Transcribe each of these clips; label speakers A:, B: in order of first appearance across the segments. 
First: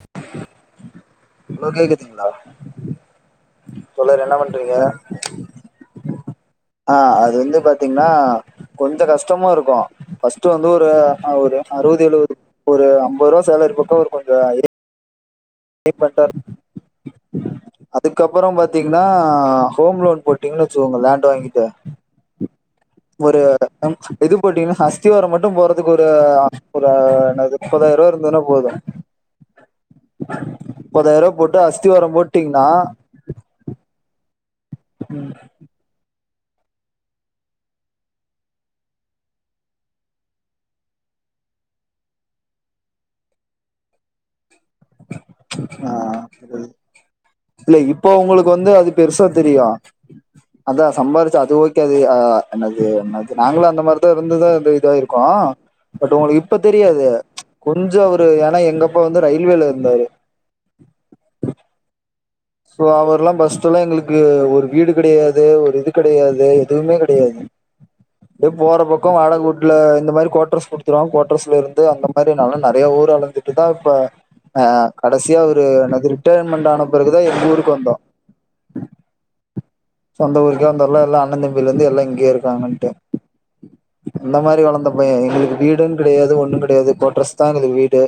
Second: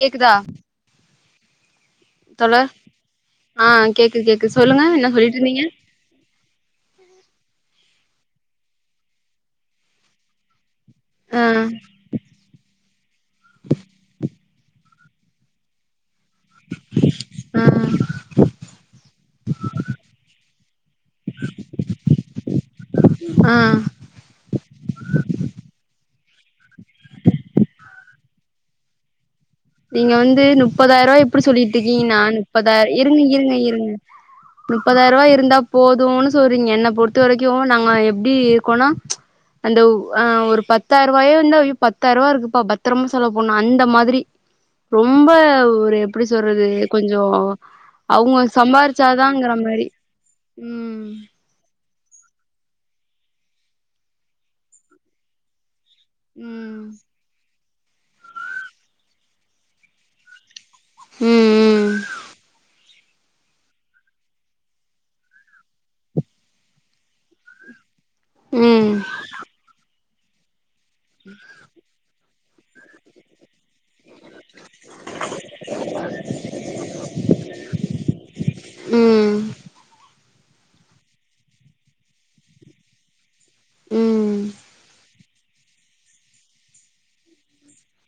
A: கேக்குதா
B: ஹலோ கேக்குதுங்ளா
A: தோழர் ஆ கேக்குது
B: என்ன
A: கேக்கு
B: பண்றீங்க
A: சொல்லுங்க என்ன சொல்லிட்ருந்தீங்க
B: ஆ அது வந்து பாத்தீங்ன்னா கொஞ்சோ கஷ்டமு இருக்கும் ஃபர்ஸ்ட்டு வந்து ஒரு ஆ ஒரு அறுவது எழுவது ஒரு அம்பரூவா சேலரி பக்கம் இருக்குங்க அது பே பண்ட்டாரு
A: ஆ
B: அதுக்கப்றம் பாத்தீங்ன்னா ஹோம் லோன் போட்டீங்ன் வச்சுக்கோங்க லேண்ட் வாங்கிட்டு ஒரு
A: ஆ
B: [inaudible] இது போட்டீங்ன்னா அஸ்திவாரம் மட்டும் போட்றதுக்கு ஒரு ஒரு என்னது முப்பதாயிரூவாய் இருந்ததுன்னா போதும்
A: நீங்க வந்து முப்பதாயிரூவா
B: முப்பதாயிர ரூபா
A: இப்டி
B: போட்டு
A: சொல்லிட்ருக்கீங்
B: அஸ்திவாரம்
A: நா
B: போட்டீங்கன்னா
A: முப்பதாயிரம் இர் ருங்க இருங்க இருங்க முப்பதாயிரூவாய் இருந்தா போதும்ன்னு சொல்றீங்க என்ன பொறுத்த வரைக்கும் நாங்க எப்டி இருக்கோனா அந்த ஆ ஒரு பத்தாயிரூபாயோ இர்ந்தா அய்யோ பத்தாயிரூவா இருக்குப்பா பத்ரமா செலவ் பண்ணும் அந்த மாதிரி ரொம்ப
B: ஆ
A: ஒரு எப்டி சொல்றது கொஞ்சம்
B: இல்ல இப்போ
A: அவுங்க
B: உங்களுக்கு வந்து அது
A: சம்பாரிச்
B: பெருசா தெரியம் அதா சம்பாதிச்சா அது ஓக் கே அது அ என்னது என்னது நாங்களு அந்த மாரிதா இருந்து தா இந்த இதா ஆயிர்க்கோம் பட் உங்களுக்கு இப்ப
A: ம்
B: தெரியாது கொஞ்சோ அவரு ஏன்னா எங்கப்பா வந்து ரயில்வேலா இருந்தாரு
A: ம் ம்
B: சோ அவர்லா பஸ்ட்டுல்லா எங்களுக்கு ஒரு வீடு கெடயாது ஒரு இது கெடயாது எதுவுமே கெடயாது அப்டே போற
A: ம்
B: போக்குல வாடக ஊட்ல இந்த மாரி கோட்ரஸ் குடுத்து தா கோட்ரஸ்ல இருந்து அந்த மாரி நாங்ளு நெறைய ஊர் அழந்துட்டு தா இப்ப ஆ கடசியா ஒரு நேது ரிட்டர்மெண்ட் ஆன பிறகு போய் எங்க ஊருக்கு வந்தோம்
A: ம் ம்
B: சொந்த ஊருக்கே வந்துர்லா எல்லா அண்ண தம்பில இருந்து எல்லா இங்கயே இருக்காங்கன்ட்டு இந்த
A: ம்
B: மாரி வளந்த பைய எங்குளுக்கு வீடுங் கெடயாது ஒண்ணும் கெடயாது கோட்ரஸ் தா எங்குளுக் வீடு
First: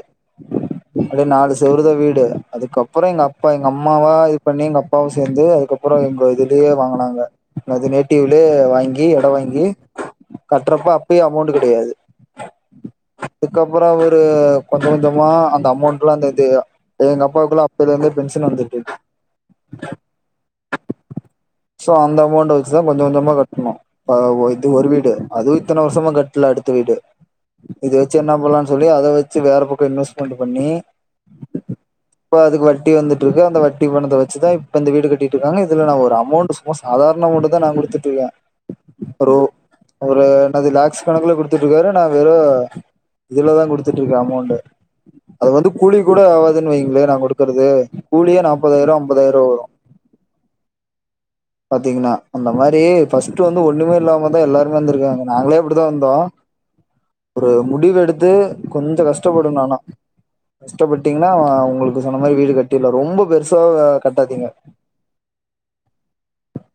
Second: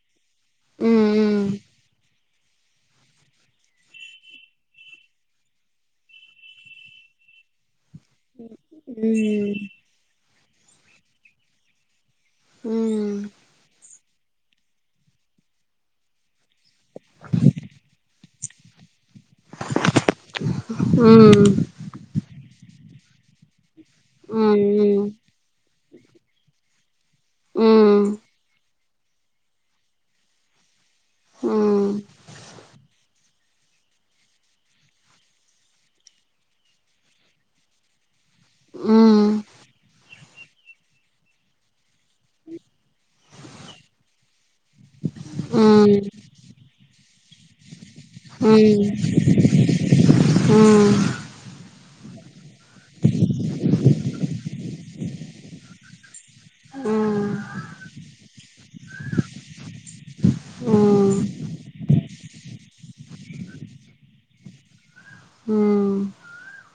B: அது
A: ம் ம்
B: நாலு செவுறுதா வீடு அதுக்கப்புறம் எங்க அப் எங்க அம்மாவா இது பண்ணி எங்க அப்பாவும் சேந்து அதுக்கப்புறோ எங்க எதிர்லேயே வாங்குனாங்க அது நேட்டிவ்லயே வாங்கி எடம் வாங்கி கட்றப்ப அப்பயே அமவ்ண்ட்டு கெடயாது
A: ம் ம்
B: அதுக்கப்புறம் அவுரு கொஞ்சம் கொஞ்சமா அந்த அமவ்ண்ட்ல்ல அந்த இதுவ் எங்க அப்பாவுக்குள்ள அப்பத்லெந்து பென்ஷன் வந்துட்ருக்
A: ம்
B: சோ அந்த அமவ்ண்ட்ட வச்சுதா கொஞ்ச கொஞ்சமா கட்ணு அ
A: ம் ம்
B: இது ஒரு
A: ம்
B: வீடு அதுவும் இத்தன வருஷமா கட்லா அடுத்த வீடு
A: ம் ம் ம் ம்
B: இது வெச்சு என்ன பண்லா சொல்லி அத வச்சு வேற பக்கம் இன்வெஸ்ட்மென்ட்டு பண்ணி இப்ப அதுக்கு வட்டி வந்துட் ட்ருக்கு அந்த வட்டி பணத்த வச்சுதா இப்ப இந்த வீடு கட்டிட்டு இருக்காங்க இதுலா நா ஒரு அமோண்ட் சும்மா சாதாரண அமோண்ட்தா நா குடுத்துட்டு இருக்கே ஒரு ஒரு என்னது லேக்ஸ் கணக்குலா குடுத் துட்டு இருக்காரு நா வெகு இதுலாதா குடுத்துட்டு இருக்க அமோண்டு அது வந்து கூலிக்குகூட ஆவாதுன்னு வைங்களே நா குடுக்குறது
A: ம், ஆ
B: பாத்தீங்கன்னா அந்த மாரி ஃபஸ்ட் வந்து ஒண்ணுமே இல்லாமதா எல்லாருமே வந்துருக்காங்க நாங்களே அப்படிதா வந்தோ ஒரு முடிவு எடுத்து கொஞ்ச கஷ்டப்படனு ஆனா
A: ம் ம்
B: கஷ்டப்பட்டீங்னா அ உங்களுக்கு சொன்ன மாரி வீடு கட்டிட்லா ரொம்ப பெருசா கட்டாதீங்க
A: ம்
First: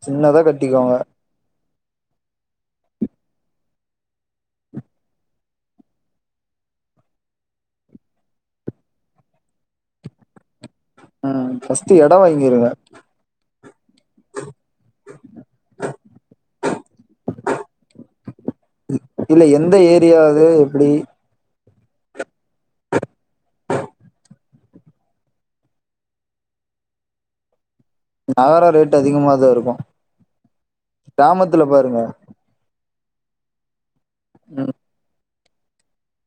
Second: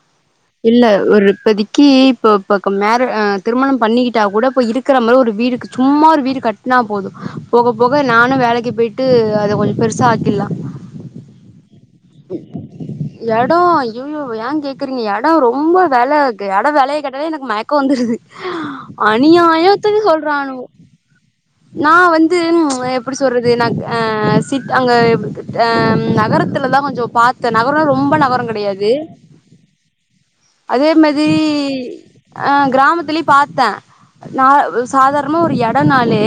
B: சின்னதா
A: இல்ல
B: கட்டிக்கோங்க
A: ஒரு இப்பதிக் கி இப்போ இப்போ க மேர அ திருமணம் பண்ணிக்கிட்டா கூட இப்போ இருக்கிற மாரி ஒரு வீடுக்கு சும்மா ஒரு வீடு கட் னா போதும் போக போக நானு வேலைக்கு போயிட்டு அத கொஞ்சோ பெருசா ஆக்கிடலா
B: ம் ஃபஸ்ட்டு எடம் வாங்கிருங்க
A: எடம் ஐய்யயோ ஏன் கேக்குறீங்க எடம் ரொம்ப வெல எடம் வெலைய கேட்டாலே எனக்கு மயக்கோ வந்துருது அநியாயத்துக்கு சொல்றானுவோ
B: அப்டி
A: நா வந்து ம் எப்டி சொல்றது நா அ சிட் அங்க அ நகரத்துலதா கொஞ்சோ பாத்த நகரம்னா ரொம்ப நகரம் கடையாது
B: மாதா இருக்கு
A: அதே மாரி
B: கிராமத்துல பாருங்க
A: ஆ கிராமத்திலயு பாத்த, நா
B: ம்
A: சாதாரணமா ஒரு எடம்னாலே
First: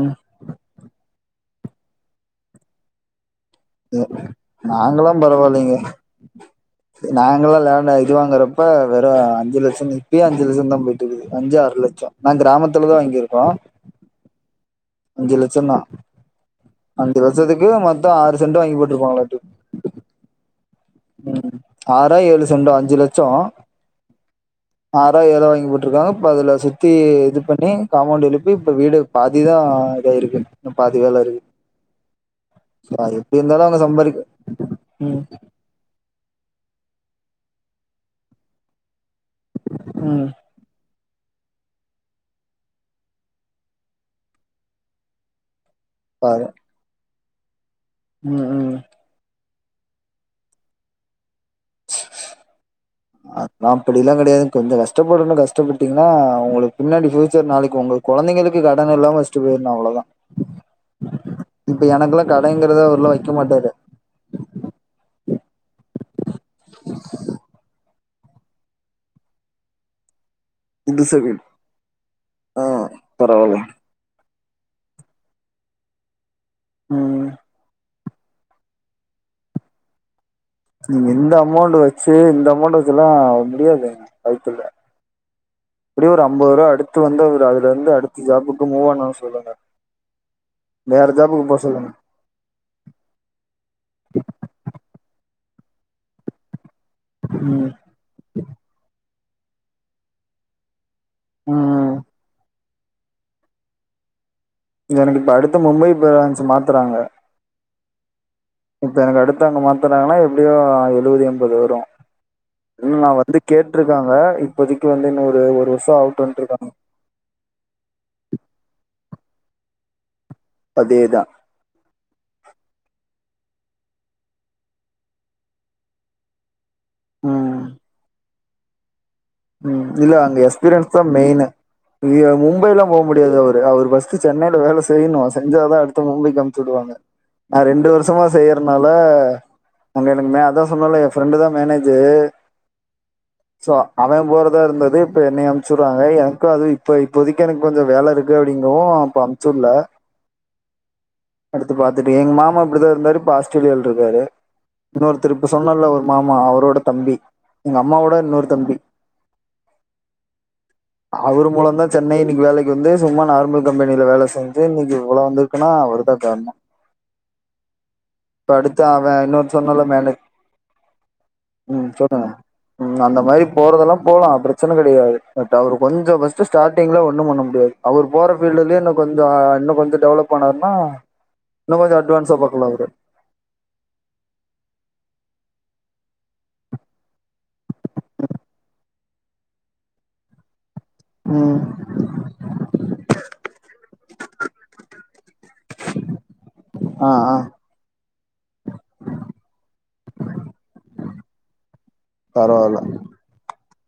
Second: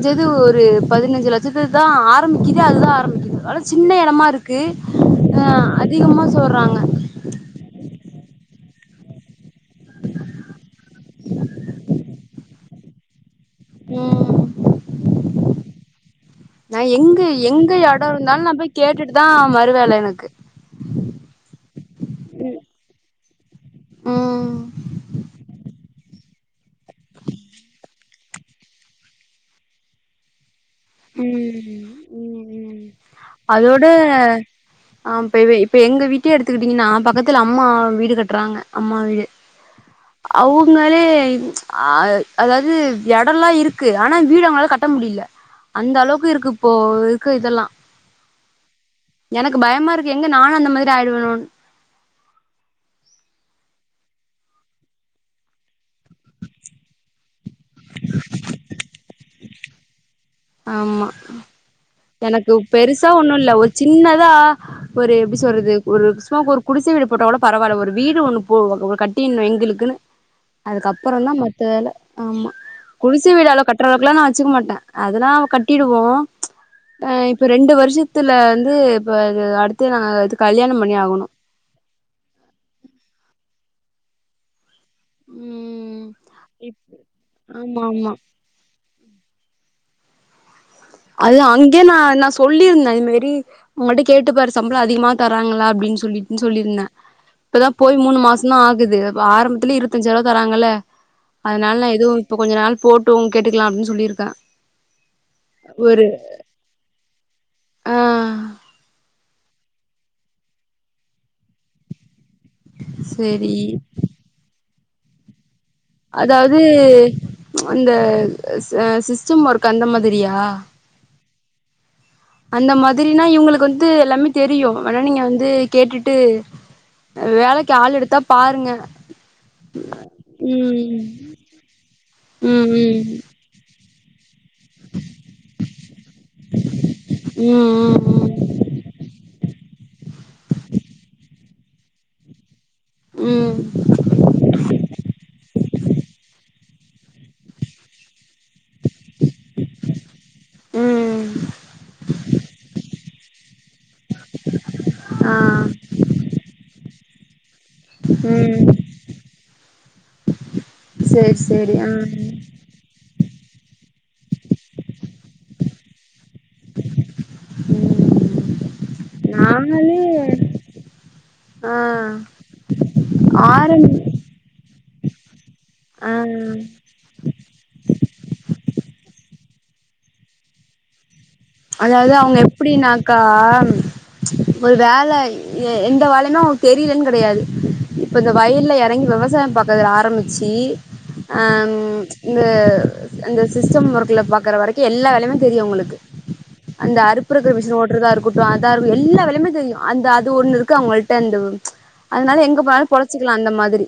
B: ம்
A: ஒரு பதினஞ்சு லட் சத்துக்குதா ஆரம்பிக்குதே. அதுதா ஆரம்பிக்குது சின்ன எடமா இருக்கு
B: நாங்கல்லா
A: அ
B: பரவாயில்லைங்க
A: அதிகமா சொல்றாங்க
B: நாங்கல்லா லேண்ட் இது வாங்கறப்ப வெறு அஞ்சு லட்சம் இப்பயே அஞ்சு லட்சம்தா போயிட்டு இருக்குது அஞ்சு ஆறு லட்சம் நா கிராமத்துலதா வாங்கிருக்கோ
A: ம்
B: அஞ்சு லட்சம்தா
A: நா எங்கு எங்கு எடம்
B: ஆறு
A: இருந்தாலு நா
B: சென்ட்
A: போய்
B: வாங்கி
A: கேட்டுட்டுதா
B: போட்ருப்பாங்களாட்டு
A: மறுவேல எனக்கு
B: ம், ஆறோ ஏழு செண்டோ அஞ்சு லட்சோ
A: ம்
B: ஆறோ ஏழோ வாங்கி போட்டுருக்காங்க இப்ப அதுல சுத்தி இது பண்ணி காம்பவுண்ட் எழுப் பி இப்ப வீடு பாதிதா இதாயிருக்கு இன்னு பாதி வேல இருக்கு,
A: ம் ம் ம்
B: சோ அது எப்டி இருந்தாலு அவங்க
A: அதோட
B: சம்பாரிக்க
A: ஆ இப்ப இப்ப எங்க வீட்டே எடுத்துக்கிட்டீங்னா பக்கத்துல அம்மா வீடு கட்டுறாங்க அம்மாவீடு
B: ம்
A: அவங்களே ஆ அதாவது எடம்லா இருக்கு ஆனா வீடு அவங்களால கட்ட முடில அந்த அளவுக்கு
B: பாரு
A: இருக்கு இப்போ இருக்கு இதெல்லா
B: ம், ம்
A: எனக்கு பயமா இருக்கு எங்க நானு அந்த மாதிரி ஆயிடுவனோனு
B: அதெல்லா அப்படில்லா கடையாது கொஞ்சோ கஷ்டப்படனு கஷ்டப்பட்டீங்னா உங்களுக்கு பின்னாடி ஃபியூச்சர் நாளைக்கு உங்க கொழந்தைகளுக்கு கடன் இல்லாம வச்சுட்டு போயிடணு அவ்ளோதா
A: ஆமா
B: இப்ப எனக்கெல்லா
A: எனக்கு
B: கடங்கிறத
A: பெருசா
B: அவர்லா வைக்க
A: ஒண்ணு இல்ல ஒரு
B: மாட்டாரு
A: சி ன்னாத ஒரு எப்டி சொல்றது ஒரு சும்மா ஒரு குடிசை வீடு போட்டா கூட பரவாயில்ல ஒரு வீடு ஒண்ணு போ கட்டிட்னு எங்களுக்குன்னு
B: இது
A: அதுக்கப்புறோ தா
B: சரி
A: மத்த வேல ஆமா
B: ஆ
A: குடிச
B: பரவால்ல
A: வீடலவு கட்டுற அளவுக்கல்லா நா வச்சுக்க மாட்டே அதெல்லா கட்டிடுவோ ஹ
B: ம்
A: இப்ப ரெண்டு வருஷத்துல வந்து இப்ப அடுத்து நாங்
B: நீங்க இந்த அமொண்ட வச்சு இந்த அமொண்ட வச்சுலா முடியாது வாய்ப்பில்ல
A: ம்
B: இப்டி ஒரு ஐம்பது ரூபா
A: இப்
B: அடுத்து வந்து அதுல
A: ஆமா
B: இருந்து
A: ஆமா
B: அடுத்த ஜாப்புக்கு மூவ் ஆனும்னு சொல்லுங்க வேற ஜாபுக்கு
A: அதுதா
B: போ
A: அங்கே
B: சொல்லுங்க
A: நா என்ன சொ சொல்லியிருந்தே இது மாரி அவங்கள்ட்ட கேட்டுப்பாரு சம்பளோ அதிகமா தராங்களா அப்டின்னு சொல்லிட்டுனு சொல்லிருந்தே இப்பதா
B: ம்
A: போய் மூணு மாசோ தா ஆகுது ஆரம்பத்துல இருபத்தஞ்சு ரூபா தராங்கல்ல அதனால நா
B: ம்
A: எதுவு இப்ப கொஞ்ச நாள் போட்டு கேட்டுக்கலா அப்டின்னு சொல்லியிருக்கே
B: எனக்கு இப்ப அடுத்து மும்பை
A: ஒரு
B: பிராஞ்ச்சு மாத்துறாங்க
A: ஆ
B: இப்போ எனக்கு அடுத்தங்க மாத்துனாங்கன்னா எப்டியு எழுபது எண்பது வரு நா வந்து
A: சேரி
B: கேட்ருக்காங்க இப்போதைக்கு வந்து இன்னொரு ஒரு வருஷோ ஆகட்டுன்ட்டு
A: அதாவது
B: இருக்காங்க
A: அந்த சிஸ்டம் ஒர்க் அந்த மாதிரியா
B: அதே தா
A: அந்த மாதிரினா இவங்களுக்கு வந்து எல்லாமே தெரியு வேணா நீங்க வந்து கேட்டுட்டு
B: ம்
A: வேலைக்கு ஆள் எடுத்தா பாருங்க
B: ம் இல்ல அங்க எக்ஸ்பீரியன்ஸ் தா
A: ம்
B: மெயினு மும்பைல்லா போ
A: ம்
B: முடியாது அவரு அவர் பஸ் சென்னையில வேலை செய்ணு செஞ்ச தா அடுத்து மும்பைக்கு அமிச்சி விடுவாங்க
A: ம்
B: நா ரெண்டு
A: ம்
B: வருஷமா செய்யறனால அங்க எனக்கு மே அதா சொன்னேல எ ஃப்ரெண்டு தா மேனேஜரு
A: ம்
B: அவே போறதா இருந்தது இப்ப என்னய அமுச்சுடுறாங்க எனக்கு அது இப்ப இப்போதைக்கு எனக்கு கொஞ்சோ வேலருக்கு ங்க அப்டிங்கவு அப்ப அமுச்சுடல
A: ம் ம்
B: அடுத்து பாத்துட்டு எங்க மாமா அப்டிதா இருந்தாரு பாஸ் சுழியல் இருக்காரு
A: ஆ
B: இன்னொருத்திரு இப்ப சொன்னேல்ல ஒரு மாமா அவரோட தம்பி எங்க அம்மாவோட
A: ம்
B: இன்னுறுத்தம்பி
A: சேரி
B: அவரு
A: சேரி
B: மூலோதா
A: ஆ
B: சென்னை இன்னைக்கு வேலைக்கு இன்னிக்கு வந்து சும்மா நார்மல் கம்பெனில வேல செஞ்சு இன்னிக்கு இவ்ளோ வந்திருக்குன்னா அவருதா காரணோ
A: ம்
B: இப்ப அடுத்து அவே இன்னொன்னு சொன்னேல மேனே
A: நாங்களும் ஆ
B: ம் சொல்லுங்க ம் அந்த மாரி
A: ஆரஞ்
B: போறெதெல்லா போலா பிரச்சனை கெடையாது நேத்து அவரு கொஞ்சோ பஸ்ட்
A: ஆ
B: ஸ்டாட் நீங்களு ஒண்ணு பண்ண முடியாது அவர் போற ஃபீல்டுலே இன்னு கொஞ்சோ இன்னு கொஞ்சோ டெவலப் பண்ணாருன்னா
A: அதாவது அவங்க எப்படின்னாக்கா ஒரு வேல எந்த வேலைனு அவுங்க தெரியலன்னு கெடையாது இப்ப இந்த வயல்ல எறங்கி விவசாயோ பாக்குரதுல ஆரம்பிச்சி
B: ம்
A: அம் இந்த அந்த சிஸ்டம் ஒர்க்ல பாக்குற வரைக்கு எல்லா வேலையு தெரியு அவுங்களுக்கு அந்த
B: ஆ ஆ
A: அறுப்புருக் ஷினு ஓட்டுறதா இருக்கட்டு அதா இரு எல்லா வேலையுமே தெரியு அந்த அது ஒண்ணுருக்கு அவங்கள்ட அந்த அதனால எங்க போனாலு பொழச்சிக்கலா அந்த மாதிரி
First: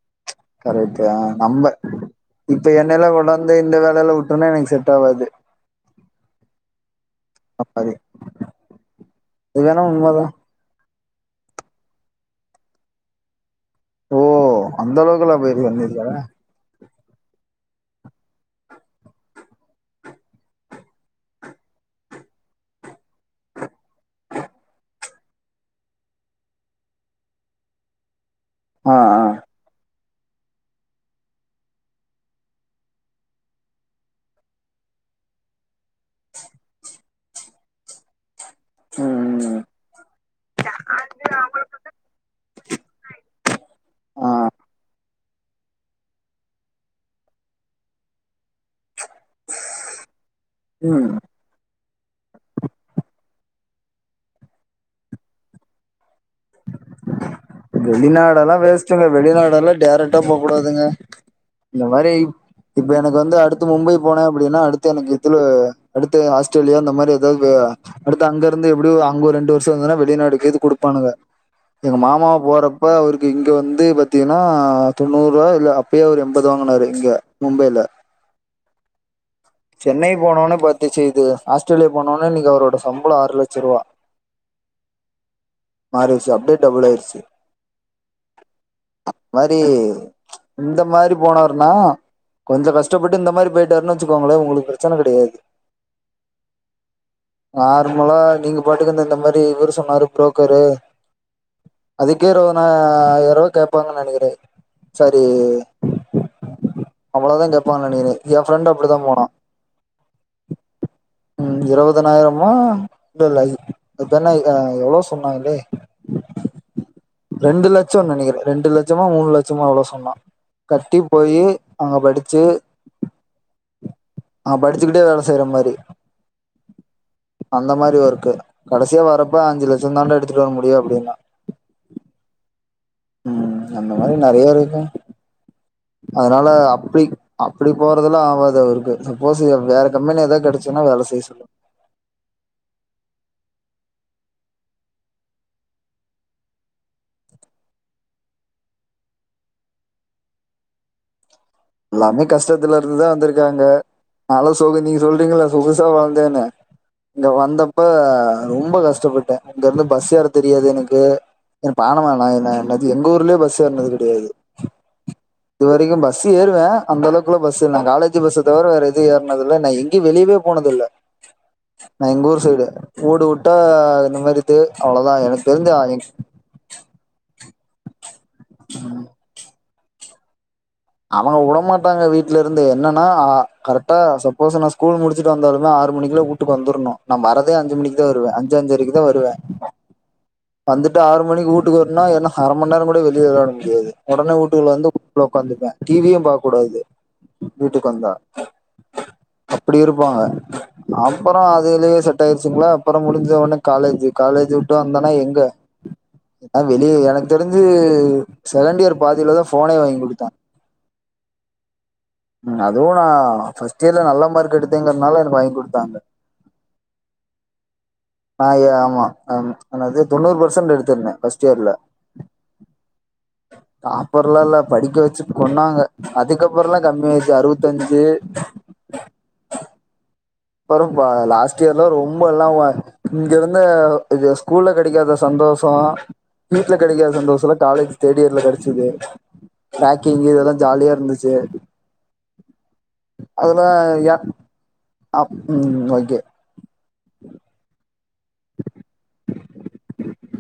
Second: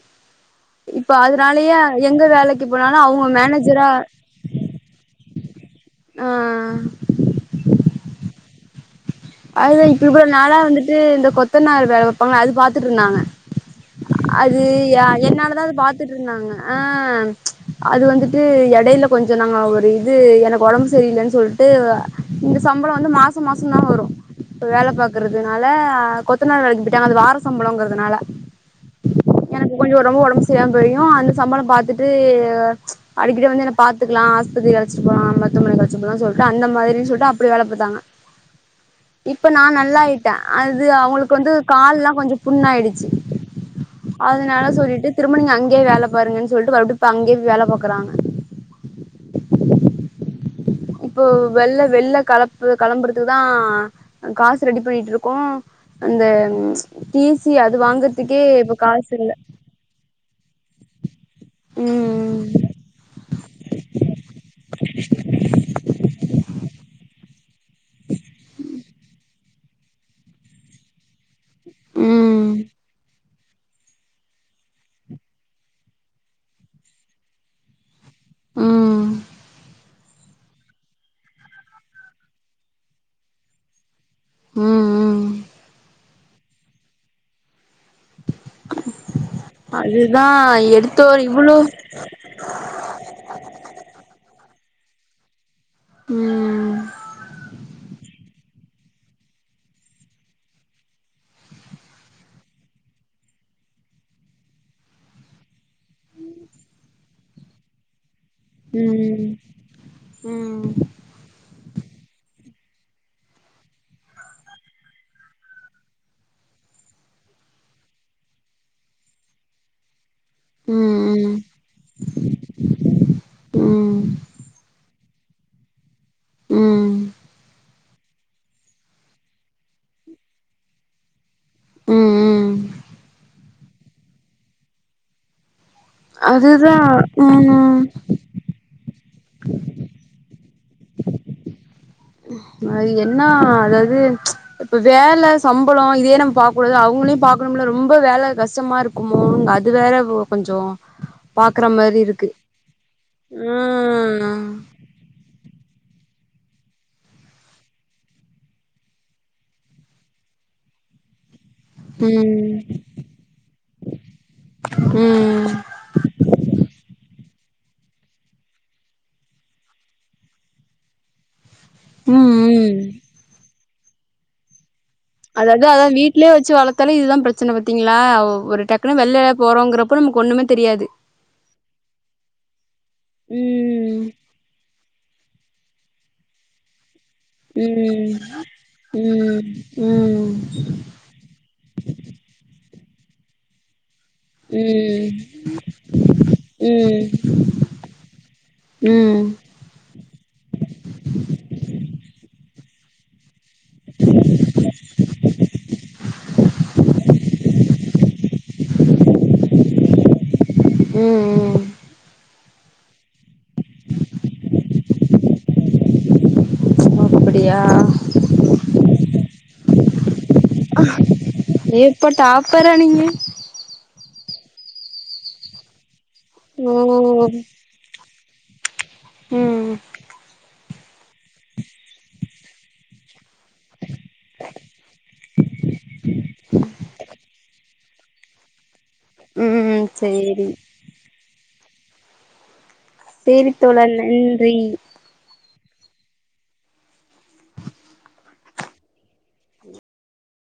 A: இப்ப
B: கரைடுதா நம்ம
A: அதனாலயே எங்க வேலைக்கு
B: இப்ப
A: போனாலு
B: என்னல்லா
A: அவங்க
B: கொண்டாந்து இந்த
A: மேனேஜரா
B: வேலையில விட்டோம்னா எனக்கு செட் ஆவாது [inaudible]
A: ஆஹ்
B: அப்பது
A: அதுதா இப்ப இவ்ள நாளா வந்துட்டு இந்த கொத்தனார் வேல பாப்பாங்கள அது பாத்துட்டுருந்தாங்க
B: ஓ
A: அது
B: அந்த அளவுக்குல்லா
A: என்னாலதா
B: போயிருக்கு
A: அது பாத்துட்டு
B: வந்திருக்காரா
A: இருந்தாங்க அது வந்துட்டு இடையில கொஞ்சோ நாங்க ஒரு இது எனக்கு உடம்பு சரியில்லன்னு சொல்ட்டு இந்த சம்பளோ வந்து மாச மாசோ தா வரு வேல பாக்குறதுனால கொத்தனார் வேலைக்கு போய்ட்டாங்க அது வார சம்பளோங்கறதுனால
B: அ ஆ
A: எனக்கு கொஞ்சோ ரொம்ப ஒடம்பு சரில்லமா போயு அந்த சம்பளோ பாத்துட்டு அடிக்கடி வந்து என்ன பாத்துக்லா ஆஸ்பத்திரிக்கு அழச்சட்டு போலா மருத்துவமனைக்கு அழச்சிட்டு போலா சொல்ட்டு அந்த மாரின் சொல்ட்டு அப்டி வேல பாத்தாங்க
B: ம்
A: இப்ப
B: ம்
A: நா நல்லாயிட்டே அது அவுங்களுக்கு வந்து கால்லா கொஞ்சோ புண்ணாய்டுச்சு
B: ஆ
A: அதனால சொல்லிட்டு திரும்ப நீங்க அங்கயே வேல பாருங்கன் சொல்ட்டு மறுப்டி இப்ப அங்கே வேல பாக்குறாங்க
B: ம்
A: இப்போ வெள்ல வெள்ல களப்பு களம்புறதுக்கு தா காசு ரெடி பண்ணிட்ருக்கோ அந்த ம் டி சி அது வாங்கற்துக்கே இப்ப காசில்ல
B: நல்ல டேரெக் ட்டா போ கூடாதுங்க இந்த மாரி
A: ம்
B: இப்ப எனக்கு வந்து அடுத்து மும்பை போனே அப்டின்னா அடுத்து எனக்கு இதுல அடுத்து ஆஸ்த்ரேலியா இந்த மாரி [unintelligible] அடுத்து அங்கெருந்து எப்டியோ அங்க ஒரு ரெண்டு வர்ஷோ இருந்தேனா வெளிநாடுக்கு இது குடுப்பானுங்க எங்க மாமா‌
A: ம்
B: போறப்ப அவ்ரு க்கு இங்க வந்து பாத்தீங்கன்னா தொண்ணூறுவா இல்ல அப்பயே அவரு எம்பது வாங்குனாரு இங்க மும்பைல
A: ம்
B: சென்னை போனோன பாத்து ச்சீ இது ஆஸ்த்ரேலியா போனோனே இன்னக்கி அவரோட சம்பளோ ஆறு லட்சருவா
A: ம்‌ ம்
B: மாறிருச்சு அப்டே டபுள்லாய்ருச்சு மாரி
A: அதுதா
B: இந்த மாரி
A: எடுத்தோர் இவ்ளோ
B: போனாருனா கொஞ்சோ கஷ்டப்பட்டு இந்த மாரி போய்ட்டாருன் வச்சுக்கோங்ளே உங்களுக்கு பிரச்சன கெடயாது
A: ம்
B: நார்மலா நீங்க பாட்டுக்கு இந்தந்த மாரி இவுரு சொன்னாரு ப்ரோ க்கரு அதுக்கே இருவதுனா அய்யாயருவா கேப்பாங்கன் நெனைக்கிறே சரி அவ்ளோதா கேப்பாங்கன் நெனைக்கிறே எ ஃப்ரெண்ட்டு அப்டிதா போனா
A: ம் ம்
B: ம் இருவதனாய்ரமோ இல்லெல்ல இதன ஆ எவ்ளோ சொன்னாங்களே ரெண்டு லட்சோன் நெனைக்கிறே ரெண்டு லட்சமா மூனு லட்சமா எவ்ளோ சொன்னா கட்டி
A: ம்
B: போயி அங்க படிச்சு
A: ம்
B: அங்க படிச்சுக்கிட்டே வேல செய்றமாரி
A: ம்
B: அந்த மாரி ஒர்க்கு கடைசியா வரப்ப அஞ்சு லட்சோ தான்டா எடுத்துட்டு வர முடியு அப்டின்னா
A: ம் ம்
B: ம் அந்த மாரி நறைய இருக்குங்க அதனால
A: அதுதா
B: அப்டி அப்டி
A: ம்
B: போறதுலா ஆவாது அவ்ருக்கு சப்போஸ் இவருக் வேற கம்பெனி எதா கெடச்சுன்னா வேல செய்ய சொல்லுங்
A: அது என்னா அதாவ்து இப்ப வேல சம்பளோ இதே நம்ம பாக்கூடாது அவுங்களையு பாக்கனும்ல ரொம்ப வேல கஷ்டமாரு க்குமோன் அது வேற கொஞ்சோ பாக்ற மா
B: எல்லாமே கஷ்டத்துலருந்துதா வந்திருக்காங்க
A: ம்
B: நாலா சொகு நீங்க சொல்றீங்கள சொகுசா வாழ்ந்தேனு இங்க வந்தப்ப ரொம்ப கஷ்டப்பட்டே இங்கருந்து பஸ் ஏற தெரியாது எனக்கு [unintelligible] நா நா
A: ம்
B: என்னது எங்கூர்லே பஸ் ஏற்னது கெடயாது
A: ம்
B: இது வரைக்கு பஸ் ஏறுவே அந்த அளவுக்குல பஸ் இல்ல நா காலேஜ் பஸ்ஸ தவிர வேற எது ஏற்னதுல்ல நா எங்கியு வெளியேவே போனது இல்ல நா
A: ம்
B: எங்க ஊர் சைடு
A: ம்
B: ஊடு உட்டா இந்த மாரி இது அவ்ளோதா எனக்கு தெரிஞ்ச நா
A: ச்சி வளத்தாலே இதுதா பிரச்சன பாத்தீங்ளா ஒரு டக்குனு வெள்ளே போறோங்றப்போ நமக்கு ஒன்னுமே தெரியாது
B: அவங்க விடமாட்டாங்க வீட்லருந்து என்னன்னா கரெக் டா
A: ம்
B: சப்போஸ் நா ஸ்கூல் முடிச்சுட்டு வந்தாலுமே ஆறு மணிக்குல்ல ஊட்டுக்கு வந்துர்ணு நா வரதே அஞ்சு மணிக்கு தா
A: ம்
B: வருவே அஞ்சு அஞ்சரைக்கு தா வருவே
A: ம் ம்
B: வந்து உட்டு ஆறு மணிக்கு ஊட்டுக்கு வரும்னா என்ன அரமண் நேரோ கூட வெளியே விளாட முடியாது ஒடனே ஊட்டுக்குள்ள வந்து
A: ம்
B: ஒக்காந்துப்பே டி வி யு பாக்கூடாது
A: ம்
B: வீட்டுக்கு வந்தா
A: ம்
B: அப்டி இருப்பாங்க அப்றோ அதுலயே செட் ஆயிருச்சுங்ளா அப்றோ முடிஞ்ச ஒட்ன காலேஜி காலேஜ் விட்டு வந்தானா எங்க ஆ வெளியே எனக்கு தெரிஞ்சு செகண்ட் இயர் பாதிலதா ஃபோனே வாங்கி குடுத்தாங்
A: ம் ம்
B: ம் அதுவு நா ஃபர்ஸ்ட் இயர்ல நல்ல மார்க் எடுத்தேங்கறனால எனக்கு வாங்கி குடுத்தாங்க
A: அப்படியா
B: ஆயே ஆமா ஆம் ஆனா அதே தொண்ணூறு பெர்சன்ட் எடுத்திருந்த ஃபர்ஸ்ட் இயர்ல
A: எப்ப டாப்பரா நீங்க
B: டாப்பர்லா இல்ல படிக்க வெச்சி கொன்னாங்க அதுக்கப்றோலா கம்மி
A: ஓ
B: ஆயிச்சி அறுவத்தஞ்சு
A: ம் ம்
B: அப்பறம் பா லாஸ்ட் இயர்லா ரொம்பல்லா இங்கருந்த இது ஸ்கூல்ல கிடைக்காத சந்தோஷோ வீட்ல கிடைக்காத சந்தோஷோலா காலேஜ் தேர்ட் இயர்ல கெடைச்சிது
A: ம்
B: ரேகிங்
A: சேரி
B: இதெல்லா ஜாலியா இருந்துச்சி
A: சேரி தோழா
B: ஏ
A: நன்றி
B: அப் ம் ஓகே